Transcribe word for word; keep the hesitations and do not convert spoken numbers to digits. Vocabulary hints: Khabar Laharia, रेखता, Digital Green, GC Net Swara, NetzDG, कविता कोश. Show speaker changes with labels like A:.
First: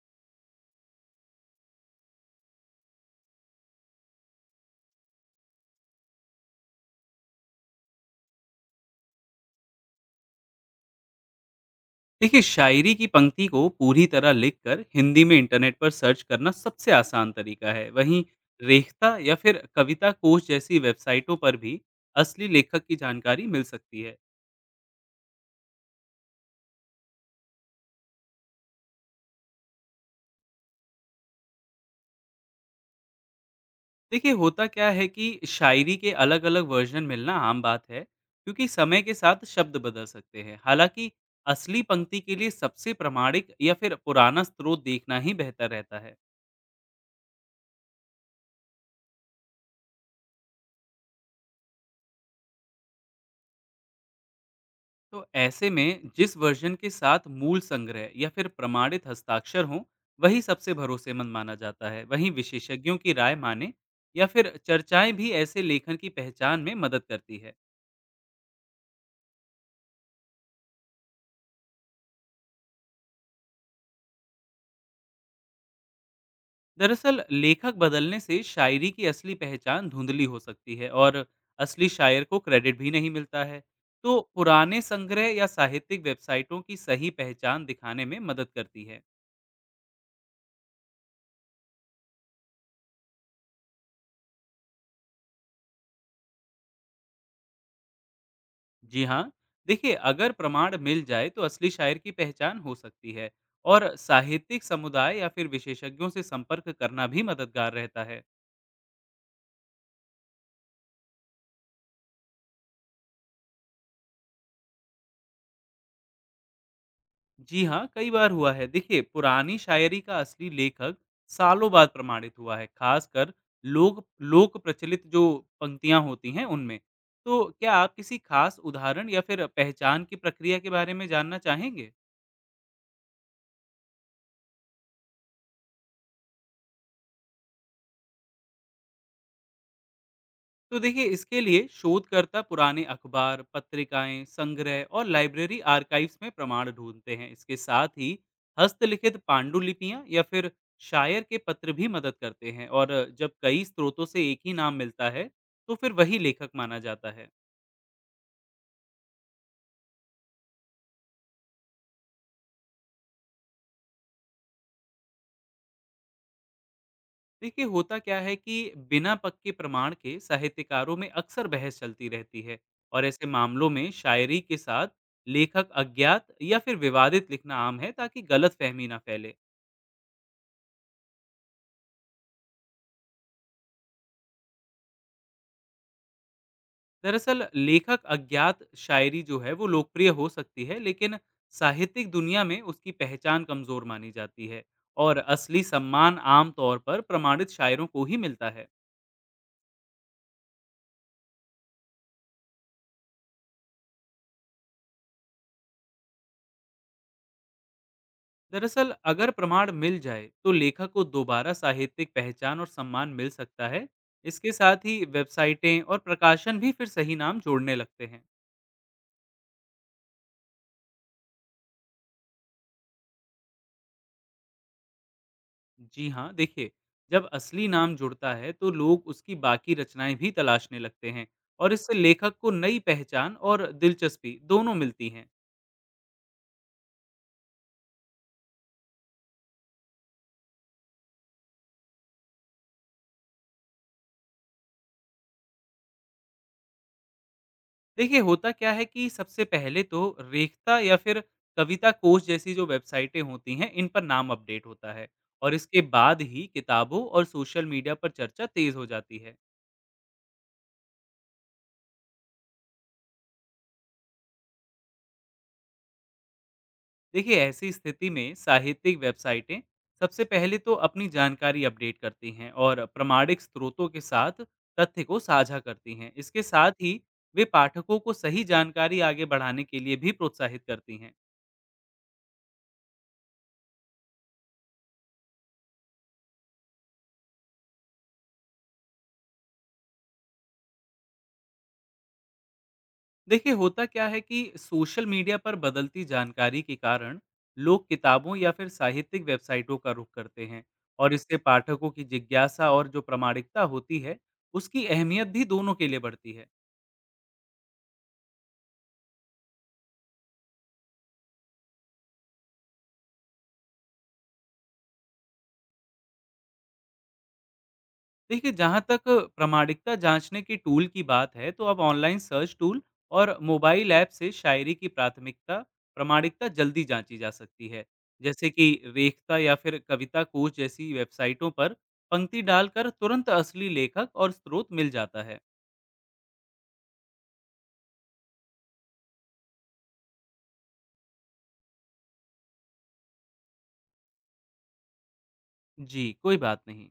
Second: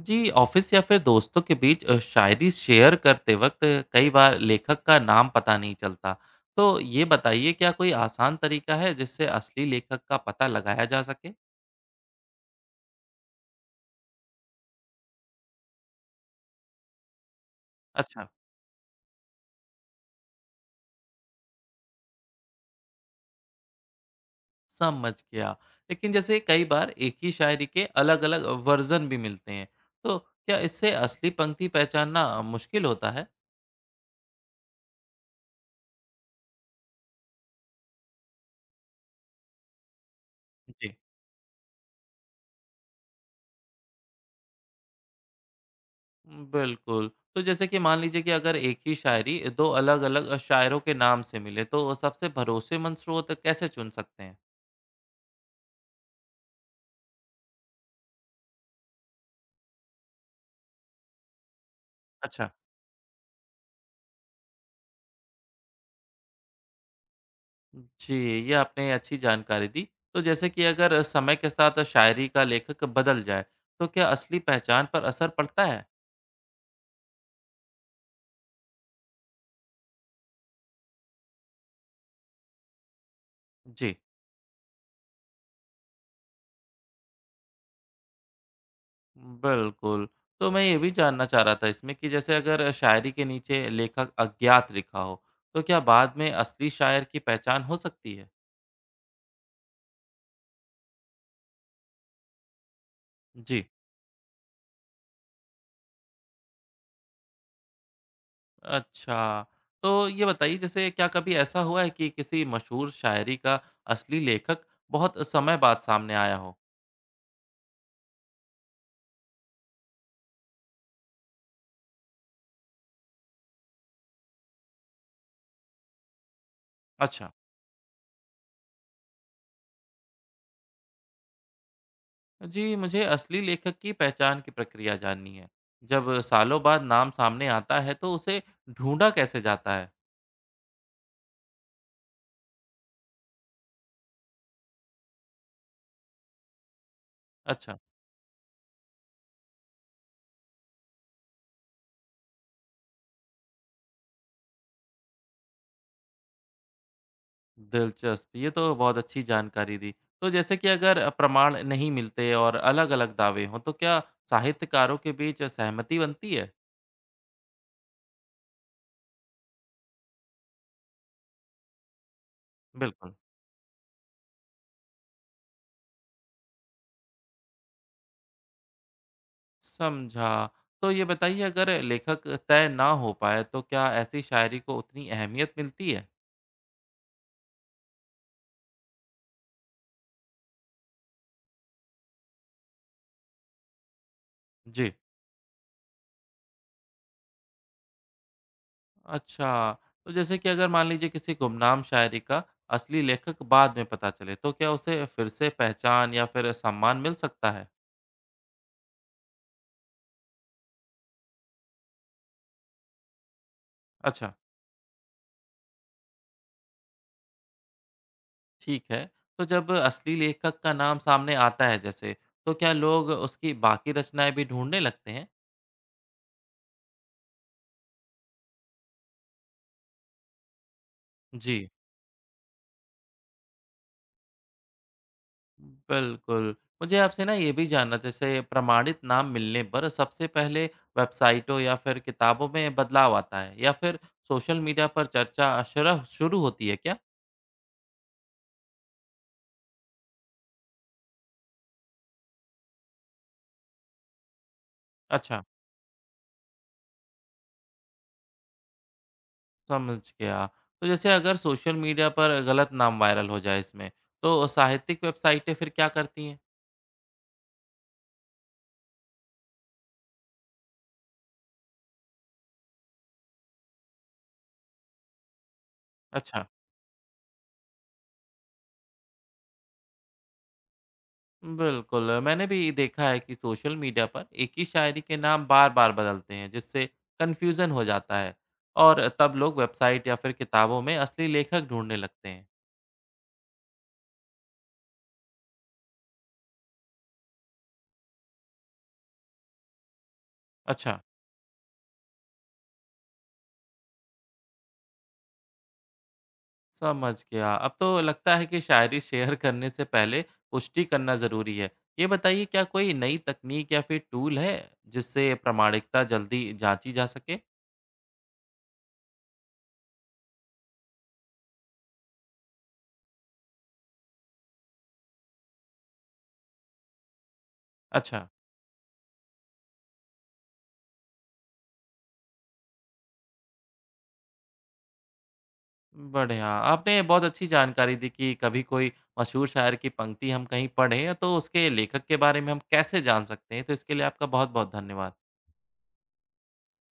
A: जी, office या फिर दोस्तों के बीच अ, शायरी share करते वक्त कई बार लेखक का नाम पता नहीं चलता। तो ये बताइए क्या कोई आसान तरीका है जिससे असली लेखक का पता लगाया जा सके?
B: देखिए, शायरी की पंक्ति को पूरी तरह लिखकर हिंदी में इंटरनेट पर सर्च करना सबसे आसान तरीका है। वहीं
A: अच्छा,
B: रेखता या फिर कविता कोश जैसी वेबसाइटों पर भी असली लेखक की जानकारी मिल सकती है।
A: समझ गया। लेकिन जैसे कई बार एक ही शायरी के अलग-अलग वर्जन भी मिलते हैं। तो क्या इससे असली पंक्ति पहचानना मुश्किल होता है?
B: देखिए, होता क्या है कि शायरी के अलग अलग वर्जन मिलना आम बात है, क्योंकि समय के साथ शब्द बदल सकते हैं।
A: जी
B: हालांकि असली पंक्ति के लिए सबसे प्रमाणिक या फिर पुराना स्रोत देखना ही बेहतर रहता है।
A: बिल्कुल। तो जैसे कि मान लीजिए कि अगर एक ही शायरी दो अलग-अलग शायरों के नाम से मिले तो सबसे भरोसेमंद स्रोत कैसे चुन सकते हैं?
B: तो ऐसे में जिस वर्जन के साथ मूल संग्रह या फिर प्रमाणित हस्ताक्षर हों, वही सबसे भरोसेमंद माना जाता है। वहीं
A: अच्छा।
B: विशेषज्ञों की राय माने या फिर चर्चाएं भी ऐसे लेखन की पहचान में मदद करती है।
A: जी, ये आपने अच्छी जानकारी दी। तो जैसे कि अगर समय के साथ शायरी का लेखक बदल जाए, तो क्या असली पहचान पर असर पड़ता है?
B: दरअसल लेखक बदलने से शायरी की असली पहचान धुंधली हो सकती है और असली शायर को क्रेडिट भी नहीं मिलता है।
A: जी,
B: तो पुराने संग्रह या साहित्यिक वेबसाइटों की सही पहचान दिखाने में मदद करती है।
A: बिल्कुल। तो मैं ये भी जानना चाह रहा था इसमें कि जैसे अगर शायरी के नीचे लेखक अज्ञात लिखा हो, तो क्या बाद में असली शायर की पहचान हो सकती है?
B: जी हाँ, देखिए, अगर प्रमाण मिल जाए तो असली शायर की पहचान हो सकती है।
A: जी,
B: और साहित्यिक समुदाय या फिर विशेषज्ञों से संपर्क करना भी मददगार रहता है।
A: अच्छा। तो ये बताइए जैसे क्या कभी ऐसा हुआ है कि किसी मशहूर शायरी का असली लेखक बहुत समय बाद सामने आया हो?
B: जी हाँ, कई बार हुआ है। देखिए, पुरानी शायरी का असली लेखक सालों बाद प्रमाणित हुआ है, खासकर लोग लोक प्रचलित जो पंक्तियां होती हैं उनमें।
A: अच्छा।
B: तो क्या आप किसी खास उदाहरण या फिर पहचान की प्रक्रिया के बारे में जानना चाहेंगे?
A: जी, मुझे असली लेखक की पहचान की प्रक्रिया जाननी है। जब सालों बाद नाम सामने आता है तो उसे ढूँढा कैसे जाता है?
B: तो देखिए, इसके लिए शोधकर्ता पुराने अखबार, पत्रिकाएं, संग्रह और लाइब्रेरी आर्काइव्स में प्रमाण ढूंढते हैं। इसके
A: अच्छा,
B: साथ ही हस्तलिखित पांडुलिपियां या फिर शायर के पत्र भी मदद करते हैं। और जब कई स्रोतों से एक ही नाम मिलता है, तो फिर वही लेखक माना जाता है।
A: दिलचस्प। ये तो बहुत अच्छी जानकारी दी। तो जैसे कि अगर प्रमाण नहीं मिलते और अलग-अलग दावे हों तो क्या साहित्यकारों के बीच सहमति बनती है?
B: देखिए, होता क्या है कि बिना पक्के प्रमाण के साहित्यकारों में अक्सर बहस चलती रहती है। और
A: बिल्कुल,
B: ऐसे मामलों में शायरी के साथ लेखक अज्ञात या फिर विवादित लिखना आम है, ताकि गलत फहमी ना फैले।
A: समझा। तो ये बताइए अगर लेखक तय ना हो पाए तो क्या ऐसी शायरी को उतनी अहमियत मिलती है?
B: दरअसल लेखक अज्ञात शायरी जो है वो लोकप्रिय हो सकती है, लेकिन साहित्यिक दुनिया में उसकी पहचान कमजोर मानी जाती है।
A: जी।
B: और असली सम्मान आम तौर पर प्रमाणित शायरों को ही मिलता है।
A: अच्छा, तो जैसे कि अगर मान लीजिए किसी गुमनाम शायरी का असली लेखक बाद में पता चले, तो क्या उसे फिर से पहचान या फिर सम्मान मिल सकता है?
B: दरअसल अगर प्रमाण मिल जाए तो लेखक को दोबारा साहित्यिक पहचान और सम्मान मिल सकता है।
A: अच्छा,
B: इसके साथ ही वेबसाइटें और प्रकाशन भी फिर सही नाम जोड़ने लगते हैं।
A: ठीक है। तो जब असली लेखक का नाम सामने आता है जैसे, तो क्या लोग उसकी बाकी रचनाएँ भी ढूँढने लगते हैं?
B: जी हाँ, देखिए, जब असली नाम जुड़ता है तो लोग उसकी बाकी रचनाएँ भी तलाशने लगते हैं।
A: जी,
B: और इससे लेखक को नई पहचान और दिलचस्पी दोनों मिलती हैं।
A: बिल्कुल। मुझे आपसे ना ये भी जानना जैसे प्रमाणित नाम मिलने पर सबसे पहले वेबसाइटों या फिर किताबों में बदलाव आता है या फिर सोशल मीडिया पर चर्चा शुरू शुरू होती है क्या?
B: देखिए, होता क्या है कि सबसे पहले तो रेखता या फिर कविता कोश जैसी जो वेबसाइटें होती हैं, इन पर नाम अपडेट होता है।
A: अच्छा।
B: और इसके बाद ही किताबों और सोशल मीडिया पर चर्चा तेज़ हो जाती है।
A: समझ गया। तो जैसे अगर सोशल मीडिया पर गलत नाम वायरल हो जाए इसमें, तो साहित्यिक वेबसाइटें फिर क्या करती हैं?
B: देखिए, ऐसी स्थिति में साहित्यिक वेबसाइटें सबसे पहले तो अपनी जानकारी अपडेट करती हैं और प्रमाणिक स्रोतों के साथ तथ्य को साझा करती हैं। इसके
A: अच्छा
B: साथ ही वे पाठकों को सही जानकारी आगे बढ़ाने के लिए भी प्रोत्साहित करती हैं।
A: बिल्कुल, मैंने भी देखा है कि सोशल मीडिया पर एक ही शायरी के नाम बार-बार बदलते हैं, जिससे कन्फ्यूज़न हो जाता है और तब लोग वेबसाइट या फिर किताबों में असली लेखक ढूँढने लगते हैं।
B: देखिए, होता क्या है कि सोशल मीडिया पर बदलती जानकारी के कारण लोग किताबों या फिर साहित्यिक वेबसाइटों का रुख करते हैं।
A: अच्छा
B: और इससे पाठकों की जिज्ञासा और जो प्रामाणिकता होती है, उसकी अहमियत भी दोनों के लिए बढ़ती है।
A: समझ गया। अब तो लगता है कि शायरी शेयर करने से पहले पुष्टि करना ज़रूरी है। ये बताइए क्या कोई नई तकनीक या फिर टूल है जिससे प्रामाणिकता जल्दी जांची जा सके?
B: देखिए, जहाँ तक प्रामाणिकता जाँचने के टूल की बात है, तो अब ऑनलाइन सर्च टूल और मोबाइल ऐप से शायरी की प्राथमिकता प्रामाणिकता जल्दी जाँची जा सकती है।
A: अच्छा,
B: जैसे कि रेखता या फिर कविता कोश जैसी वेबसाइटों पर पंक्ति डालकर तुरंत असली लेखक और स्रोत मिल जाता है।
A: बढ़िया। आपने बहुत अच्छी जानकारी दी कि कभी कोई मशहूर शायर की पंक्ति हम कहीं पढ़ें तो उसके लेखक के बारे में हम कैसे जान सकते हैं। तो इसके लिए आपका बहुत-बहुत धन्यवाद।
B: जी, कोई बात नहीं।